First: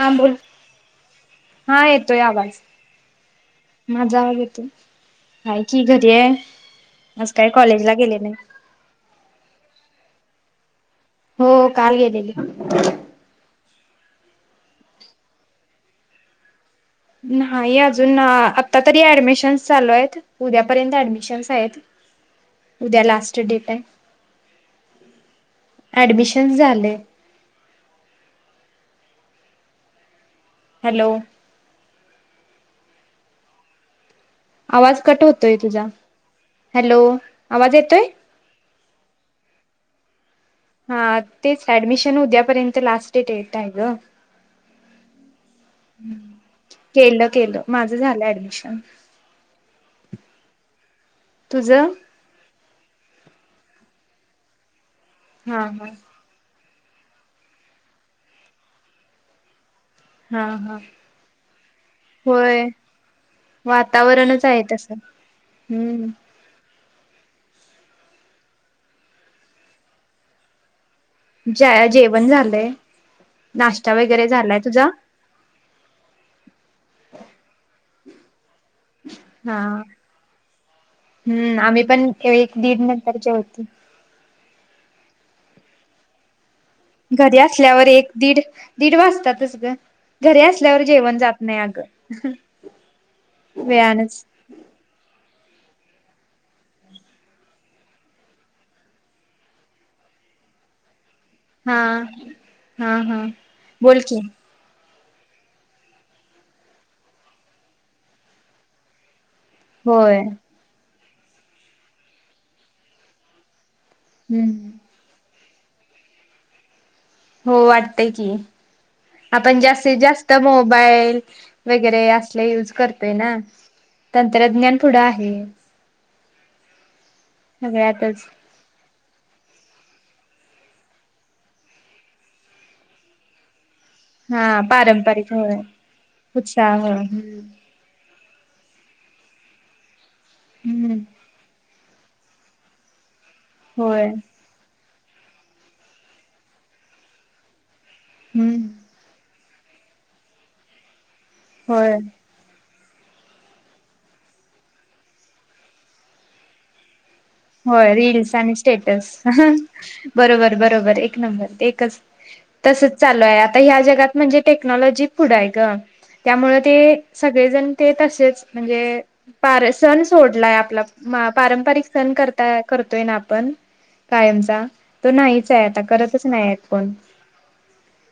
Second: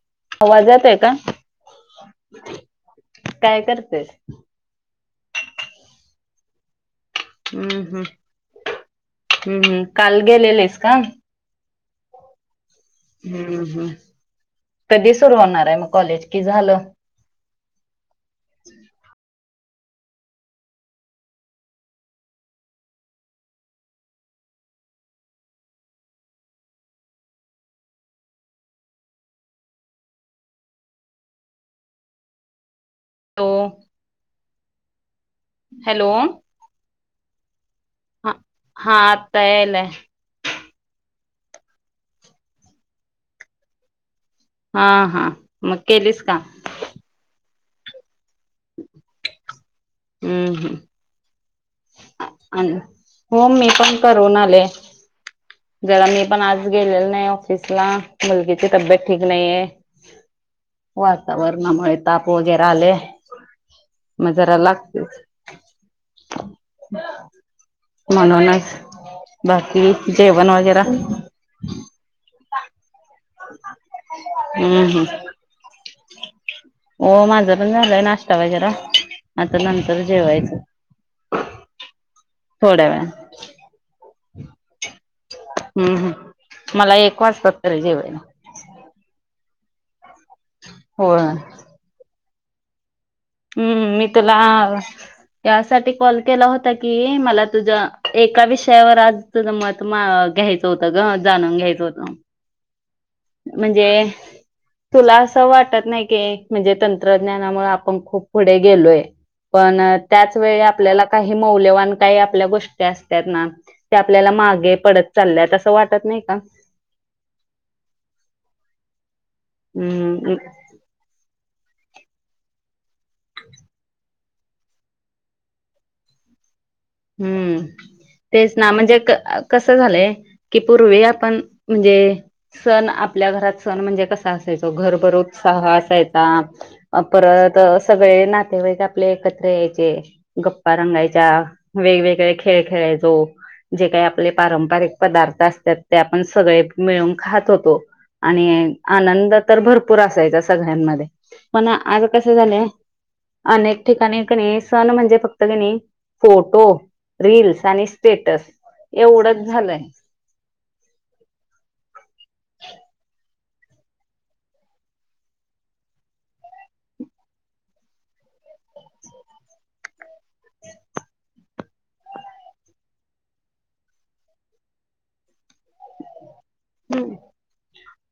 हां बोल, आवाज येतोय का? हा येतोय आवाज. काय करतेस? माझा आवाज येतोय? हाय की, घरी हाय. हम्म हम्, हम्म हम्म, काल गेले नाहीस का? हो, काल गेलेले. हम्म हम्म! कधी सुर होणार आहे मग कॉलेज, कि झालं? नाही अजून, आ आता तरी ऍडमिशन्स चालू आहेत. उद्यापर्यंत ऍडमिशन्स आहेत, उद्या लास्ट डेट हाय. ऍडमिशन झालय. हॅलो? हॅलो आवाज कट होतोय तुझा, हॅलो हॅलो, आवाज येतोय? हा हा, आत्ता यालाय. हा तेच, ऍडमिशन उद्यापर्यंत लास्ट डेट हाय ग. हा हा, मग केलीस का? केलं केलं, माझं झालं ऍडमिशन. हम् हम्. तुझं? आणि, हो, मी पण करून आले. हा हा जरा मी पण आज गेलेलो नाही ऑफिसला, मुलगीची तब्येत ठीक नाहीेये. हा हा. वातावरणामुळे ताप होय वगैरा आलय. वातावरणच हाय तसं, हम्म. म्हणूनच, बाकी जेवण वगैरा? ज जेवण झालंय, नाश्ता वगैरे झालाय, हम्म तुझा? हम्म हो, माझा पण झालंय नाश्ता वगैरा, हा आता नंतर जेवायचं. हम्म! आम्ही पण एक दीड थोड्या वेळान नंतर जेवतोय. हम्म हम्म. मला एक घरी वाजतात तरी असल्यावर एक जेवायला दीड दीड वाजतातच ग, घरी असल्यावर जेवण होय जात नाही अग. हम्म! मी तुला यासाठी कॉल केला होता की, मला तुझ्या एका विषयावर आज तुझं मत म घ्यायचं होत ग, जाणून हा घ्यायचं होतं. हा हा. म्हणजे बोल की तुला असं वाटत नाही की म्हणजे तंत्रज्ञानामुळे आपण खूप पुढे गेलोय. पण होय त्याच वेळी आपल्याला काही मौल्यवान काही आपल्या गोष्टी असतात ना. ते आपल्याला हम्म मागे पडत चालल्यात असं वाटत नाही का. हो वाटतय की आपण जास्तीत हम्म जास्त मोबाईल वगैरे असले यूज करते ना तंत्रज्ञान पुढं आहे. हम्म सगळ्यातच तेच. म्हणजे कस झालंय की पूर्वी आपण म्हणजे सण आपल्या घरात सण म्हणजे कसा हा असायचो पारंपरिक घरबरोच होय सवा असायचा. उत्साह होय परत सगळे नातेवाई का. आपले कचरे यायचे गप्पा हम्म रंगायच्या वेगवेगळे खेळ खेळायचो. जे काही होय आपले पारंपरिक पदार्थ असतात ते आपण सगळे मिळून खात होतो. आणि हम्म आनंद तर भरपूर असायचा सगळ्यांमध्ये पण होय आज कस झाले अनेक ठिकाणी कणी सण म्हणजे फक्त कणी फोटो रीलीलस आणि होय रील्स स्टेटस आणि स्टेटस एवढंच झालंय. बरोबर बरोबर एक नंबर एकच तसच चालू आहे आता ह्या जगात म्हणजे टेक्नॉलॉजी पुढं आहे ग. त्यामु ते सगळेजण ते तसेच म्हणजे प सण सोडलाय आपला पारंपरिक ण करता करतोय ना आपण कायमचा तो नाहीच आहे आता करतच नाही आहेत. कोण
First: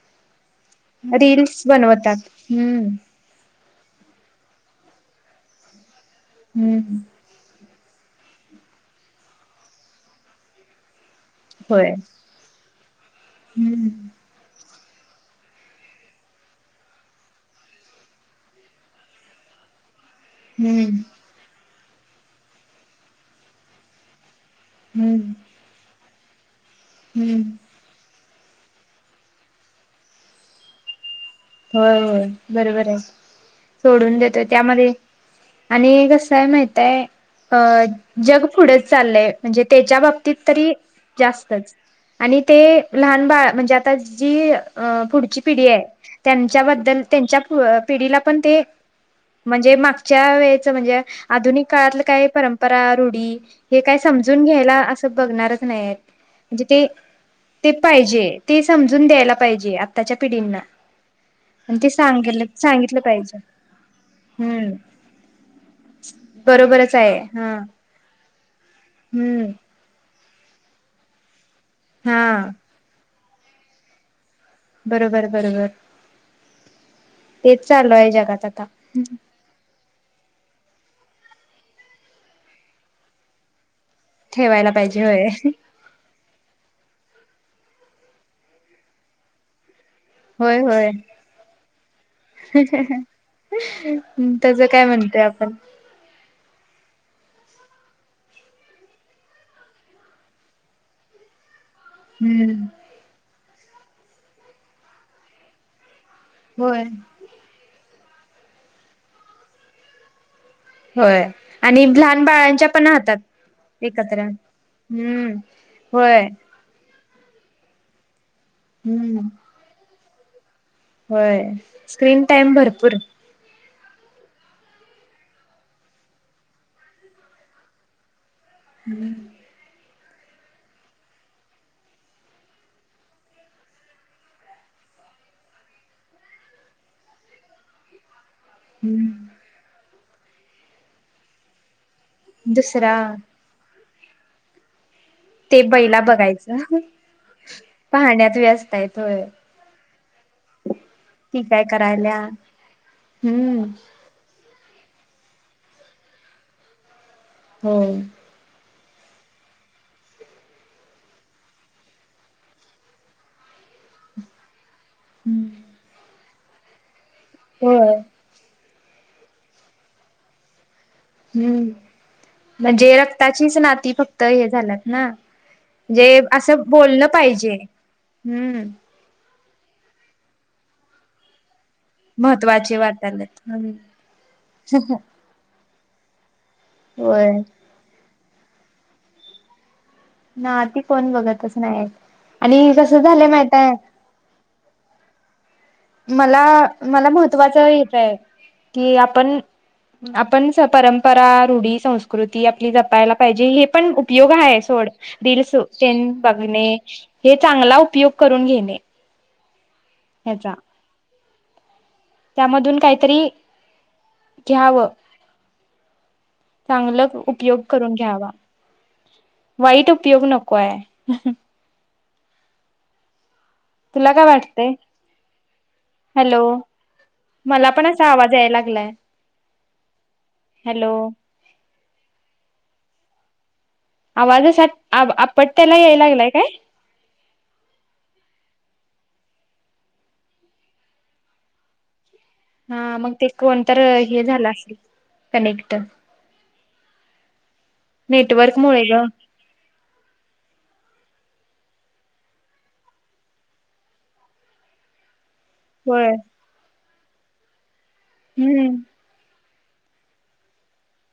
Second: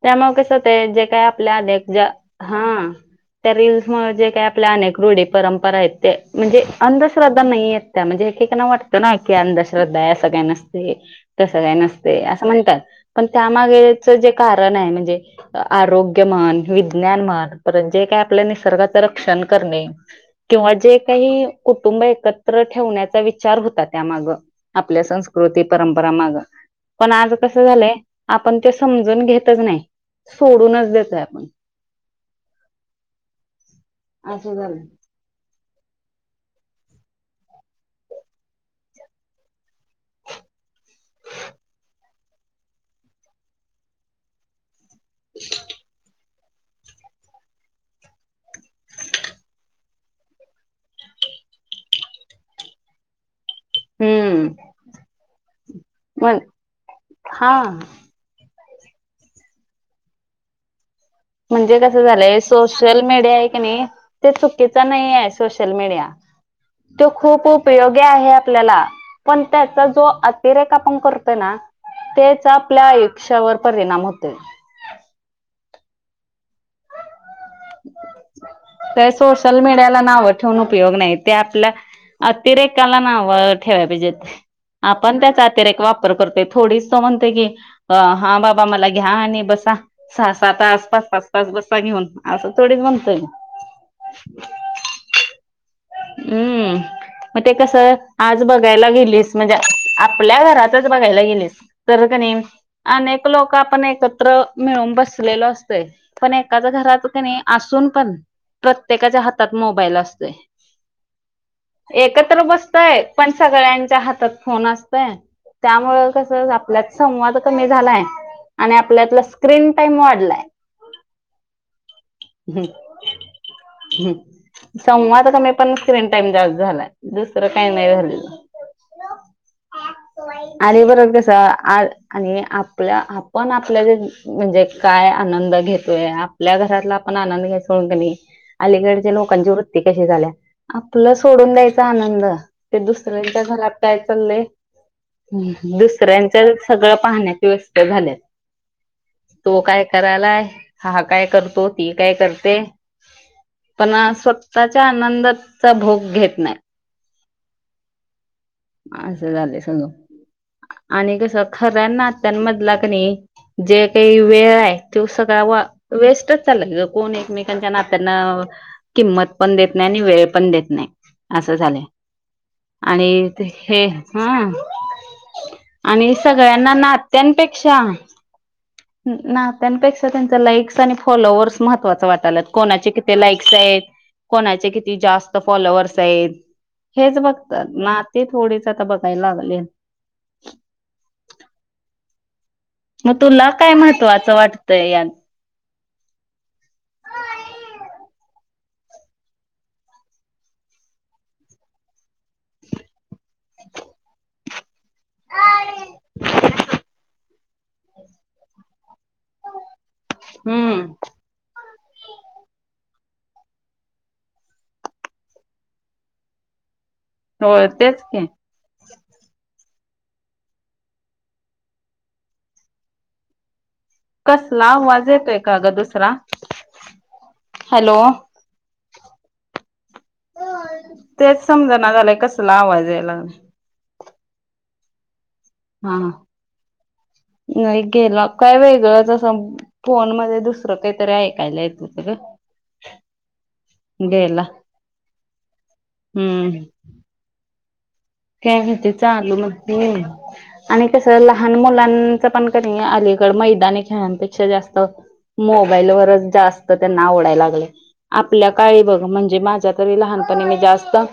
त्यामु कस होत जे काय आपल्या रील्स आध ज बनवतात हा हम्म त्या रीलल्स म जे काही आपल्या अनेक रूढी परंपरा आहेत ते म्हणजे हम्म अंध श्रद्धा नाही येत त्या म्हणजे एकेकना वाटतं ना की अंधश्रद्धा आहे सं काही नसते. तसं काही होय नसते असं म्हणतात पण हम्म त्यामागेच जे कारण आहे. म्हणजे आरोग्य म्हन विज्ञान म्हन परत जे काय आपल्या निसर्गाचं रक्षण करणे किंवा हम्म जे काही कुटुंब एकत्र ठेवण्याचा विचार होता. त्यामाग आपल्या हम्म संस्कृती परंपरा माग पण आज हम्म कसं झालंय आपण ते समजून घेतच नाही. सोडूनच देतय आपण होय होय बरोबर आहे सोडून देतोय असं झालं त्यामध्ये आणि कस आहे माहित आहे. अ जग पुढेच चाललंय म्हणजे त्याच्या बाबतीत तरी जास्तच आणि ते लहान बाळ म्हणजे आता जी अ पुढची पिढी आहे. त्यांच्याबद्दल त्यांच्या पिढीला पण ते म्हणजे मागच्या वेळेच म्हणजे आधुनिक काळातलं काय परंपरा रूढी हे काय समजून हम्म घ्यायला असं बगणारच नाइ मण मणजे ते हा ते पाइजे. ते समजून द्यायला पाइजे आत्ताच्या पिडीना. मणजे कसं झालंय सोशल सांगितलं मीडिया पाहिजे आय कणी ते हम्म चुकीच नाइय सोशल मीडिया बरोबरच त्यो आहे खूप हा उपयोगी आहे आपल्याला पण हम्म त्यात जो अतिरेक आपण करतोय ना तेच हा आपल्या आयुष्यावर परिणाम होतोय. बरोबर बरोबर हेच चालुय जगात आता सलमेड्याला नाव ठेवून उपयोग नाइ ते आपल्या अतिरेकाला नाव ठेवाय पाहिजे. ठेवायला पाहिजे आपण होय त्याचा अतिरेक वाप प्र करतय थोडीच तो म्हणतोय की, हा बाबा मला घ्या आणि बसा. सहा सहा तास पाच पाच पाच बसा घेऊन. असं थोडीच म्हणतोय हम तेज काय म्हणतय आपण. हम्म. म ते कसं आज बगायला गेलीस म्हणजे आपल्या घरातच बगायला गेलीस तर कणी, हम्म अनेक लोक आपण एकत्र मिळून बसलेलो असतोय. पण एकाच होय घरात कनाय असून पण, प्रत्येकाच्या हातात मोबाईल असतोय. होय आणि लहान एकत्र बाळांच्या बसतय पण राहतात सगळ्यांच्या एकत्र हातात फोन अस पण, हम्म त्यामुळ होय कस आपल्यात संवाद कमी झालाय, आणि आपल्यातला हम्म स्क्रीन टाइम वाढलाय. व्हय, स्क्रीन टाइम भरपूर. हम्म, संवाद कमी पण स्क्रीन टाइम जास्त झालाय, दुसरं काही नाही झालेलं. आणि आरे वर्क कस आ हे आपल्या आपण आपल्या म्हणजे काय आनंद घेतोय आपल्या घरातला आपण आनंद घ्याय सोडू कनी हम्म अलीगडच्या लोकांची वृत्ती कशी झाल्या, आपलं सोडून द्यायच आनंद ते दुसरा दुसऱ्यांच्या घरात काय चाललय? ते हम बैला दुसऱ्यांच्या बघायचं सगळं पाहण्यात व्यस्त झाल्यात. पाहण्यात व्यस्त आहेत होय तो काय करायलाय, हा काय करतो ती काय करते? हम्म. त्याच्या आनंदाचा भोग घेत नाय. हम्म. असं झालय सगळ. आणि कसं खऱ्या नात्यांमदला कनाई, जे काहि वेळ हाय त्यो सगळा हम्म वा, वेस्टच चालाय ग कोण एकमेकांच्या होय नात्यान किंमत पण देत नाई आणि वेळ पण देत नाई, असं हम्म झालंय, म्हणजे आणि रक्ताचीच हे नाती फक्त हा हे झाल्यात ना आणि म्हणजे असं सगळ्यांना बोललं पाहिजे नात्यांपेक्षा हम्म नात्यांपेक्षा त्यांच लाईक्स आणि फॉलोवर्स महत्वा च वाटाल्यात महत्त्वाचे कोणाचे किती वाटालेत लाईक्स हाईत, कोणाचे किती जास्त फॉलोवर्स हाईत, हेच होय बगतात नाति थोडीच आता बघाय लागल्यात. नाती कोण बगतच नायेत, आणि जस म तुला काय महत्वाच वाटतंय यात? मला मला महत्वाच एक ये, कि आपण आपण स परंपरा, रूढी, संस्कृती आपली जपायला पाहिजे हे पण उपयोग हाय सोड. रीलसो तेन बघणे, हे चांगला उपयोग करून घेणे. ह्याचा. हम्म. त्यामधून कायतरी, घ्यावं, चांगलं उपयोग होय करून तेच की घ्यावा, वाईट उपयोग नकोये. तुला काय कसला वाटतंय? आवाज येतोय का गं दुसरा? हॅलो मला पण हॅलो असा आवाज याय लागलाय, हॅलो. समज न झालय कसला आवाज याय लागलय? आवाज अश्या, आ - आपटत्याला याय हा लागलाय काय? नाही गेला काय वेगळंच असं फोन मध्ये दुसरं काहीतरी ऐकायला येत होत ग. हा मग ते कोण तर हे गेला झालं असल कनेक्ट. हम्म नेटवर्क काय मुळे कथे ग चालू मग [unintelligible] आणि कसं लहान मुलांचं पण की नाय अलीकड मैदानी खेळांपेक्षा जास्त होय मोबाईलवरच जास्त त्यांना आवडायला लागलं. आपल्या काळी हम्म बघ म्हणजे माझ्या तरी लहानपणी मी जास्तच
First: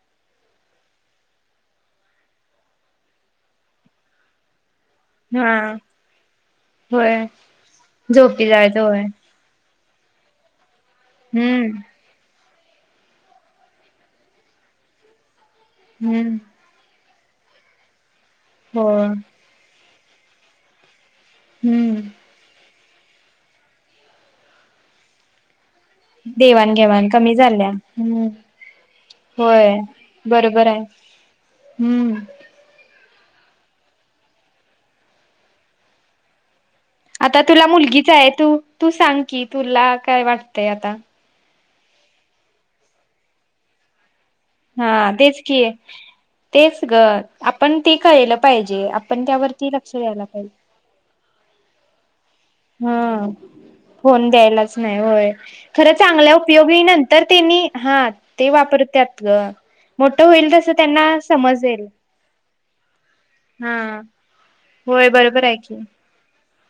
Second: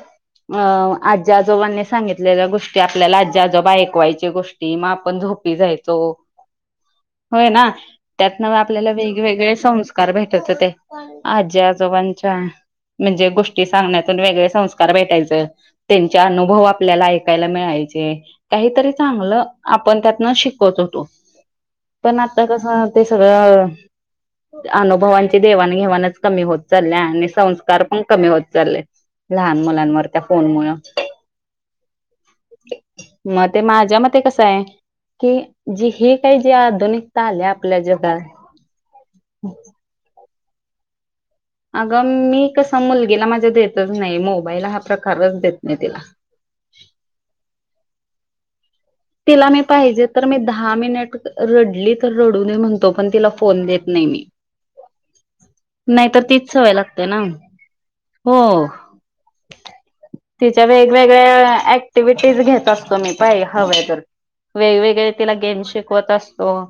आजी-आजोबांनी सांगितलेल्या गोष्टी आपल्याला आजी- आजोबा ऐकवायची गोष्टी म आपण हा झोपी जायचो. होय ना, त्यात न झोपी जायचं आपल्याला होय वेगवेगळे सं कार भेटत होते. आजी - हम्म आजोबांच्या म्हणजे गोष्टी सांगण्यातून वेगळे संस्कार भेटायचे, त्यांच्या हम्म अनुभव आपल्याला ऐकायला मिळायचे, हो काहीतरी चांगलं आपण त्यातन शिकवत होतो. पण हम्म आता कसं ते सगळं अनुभवांची देवाण घेवाणच कमी होत चालले देवाणघेवाण आणि कमी झाल्या संस्कार पण हम्म कमी होत चालले. लहान होय मुलांवर त्या फोन मूळ बरोबर आहे हम्म. मग ते माझ्या मते कस आहे, की जी हे काही जे आधुनिक आता तुला मुलगीच आहे, तू- तू सांग की तुला काय वाटतय आता. अगं मी कस मुलगीला माझ्या देतच नाही मोबाईल हा प्रकारच तेच की देत नाही तिला. तेच ग, आपण ते कळेलं पाहिजे आपण त्यावरती लक्ष द्यायला पाहिजे. आम्ही नाही कुठे हम, फोन देत नाही मी. फोन द्यायलाच नाही होय खरं नाहीतर चांगल्या तीच सवय उपयोगी लागते ना नंतर त्यांनी, हा हो ते वापरत्यात ग. मोठं होईल तिच्या तसं त्यांना वेगवेगळ्या समजेल ऍक्टिव्हिटी घेता तुम्ही हा हवे तर होय वेगवेगळे तिला बरोबर आहे गेम की शिकवत असतो.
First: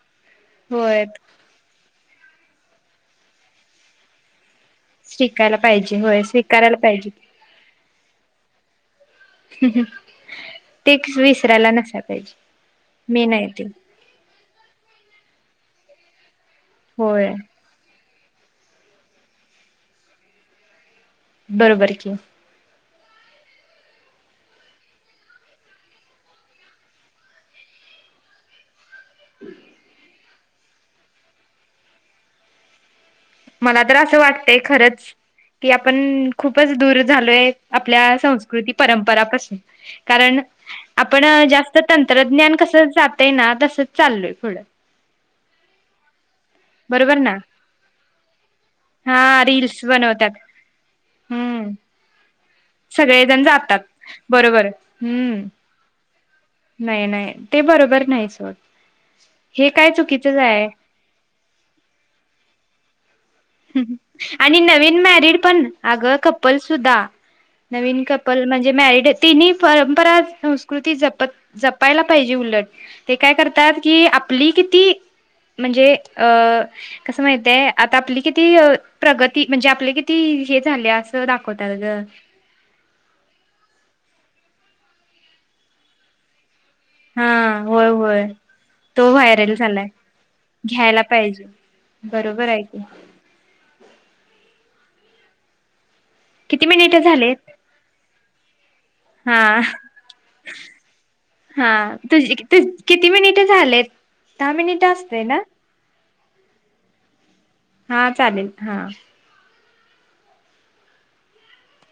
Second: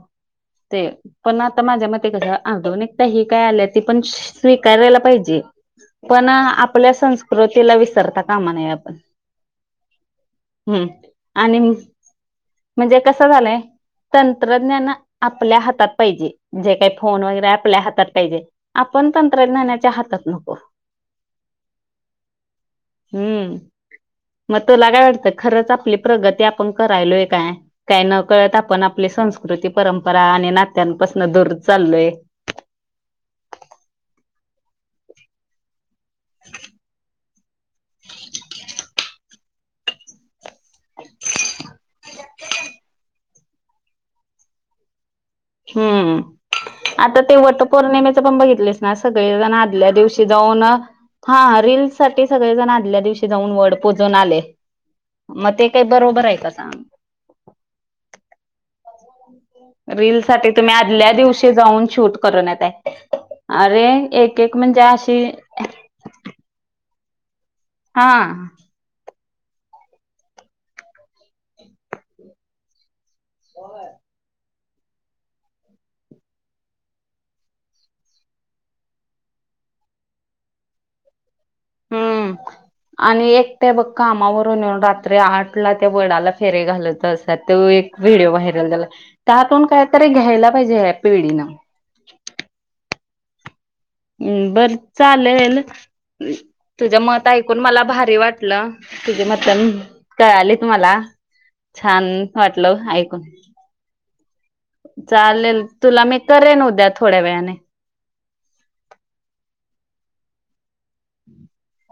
ते होय पण आ आता माझ्या मते कस आधुनिक त्या हे काय आल्या ते पण स्वीकारयला पाहिजे, शिकायला पाहिजे होय पण स्वीकारायला आपल्या पाहिजे संस्कृतीला विसरता कामा नाही आपण. हम्म ते विसरायला आणि नसायला पाहिजे. म्हणजे मी कसं नाही झालंय ते तंत्रज्ञान आपल्या हातात पाहिजे. जे काही फोन होय वगैरे आपल्या हातात पाहिजे, आपण तंत्रज्ञानाच्या हातात नको. बरोबर की. हम्म, मग तुला काय वाटतं खरंच आपली प्रगती आ आपण करायलोय काय, का न कळत आपण आपली संस्कृती परंपरा आणि ना त्यांपासून दूर चालोय मला तर असं वाटतंय खरंच की आपण खूपच दूर झालोय आपल्या संस्कृती परंपरापासून. कारण आपण जास्त तंत्रज्ञान कस जातय ना तसच चाललोय पुढ. हम्म, बरोबर आता ते ना वट पौर्णिमेचं पण बघितलेस हा सगळेजण रील्स आदल्या दिवशी बनवतात जाऊन, हा हम्म रील साठी सगळेजण ल्या दिवशी सगळेजण जाऊन वड जातात पूजून आले. बरोबर हम्म मग ते काही बरोबर आहे का सांग? नाही -नाही ते बरोबर नाहीच ओ. रील साठी तुम्ही आदल्या दिवशी जाऊन शूट करून येताय. अरे एक- एक म्हणजे अशी आगं कपल सुद्धा, नवीन हा कपल म्हणजे जे मॅरड तिन परंपरा संस्कृती जपत जपायला पाहिजे उलट. ते काय करतात कि, आपली किती? म्हणजे अ कसं माहितीये आता आपली किती अ प्रगती, म्हणजे आपले किती हे झाले असं दाखवतात ग. हम्म. आणि एकट्या बघ कामावरून येऊन, रात्री आठ ला त्या वडाला फेरे घालत. हा तसा तो होय एक होय व्हिडिओ व्हायरल झाला, तो व्हायरल त्यातून झालाय कायतरी घ्यायला पाहिजे, या घ्यायला पाहिजे पिढीनं. बरोबर हाय की. हम् बर चालेल. म किती मिनिट तुझ्या मत झालेत ऐकून मला भारी वाटलं, तुझे हा मतं कळाले त मला. हा छान तुझ वाटलं किती ऐकून, मिनिट झालेत दहा मिनिट असते ना चालेल तुला मी करेन उद्या थोड्या वेळाने. हां चालेल, हां हम्म.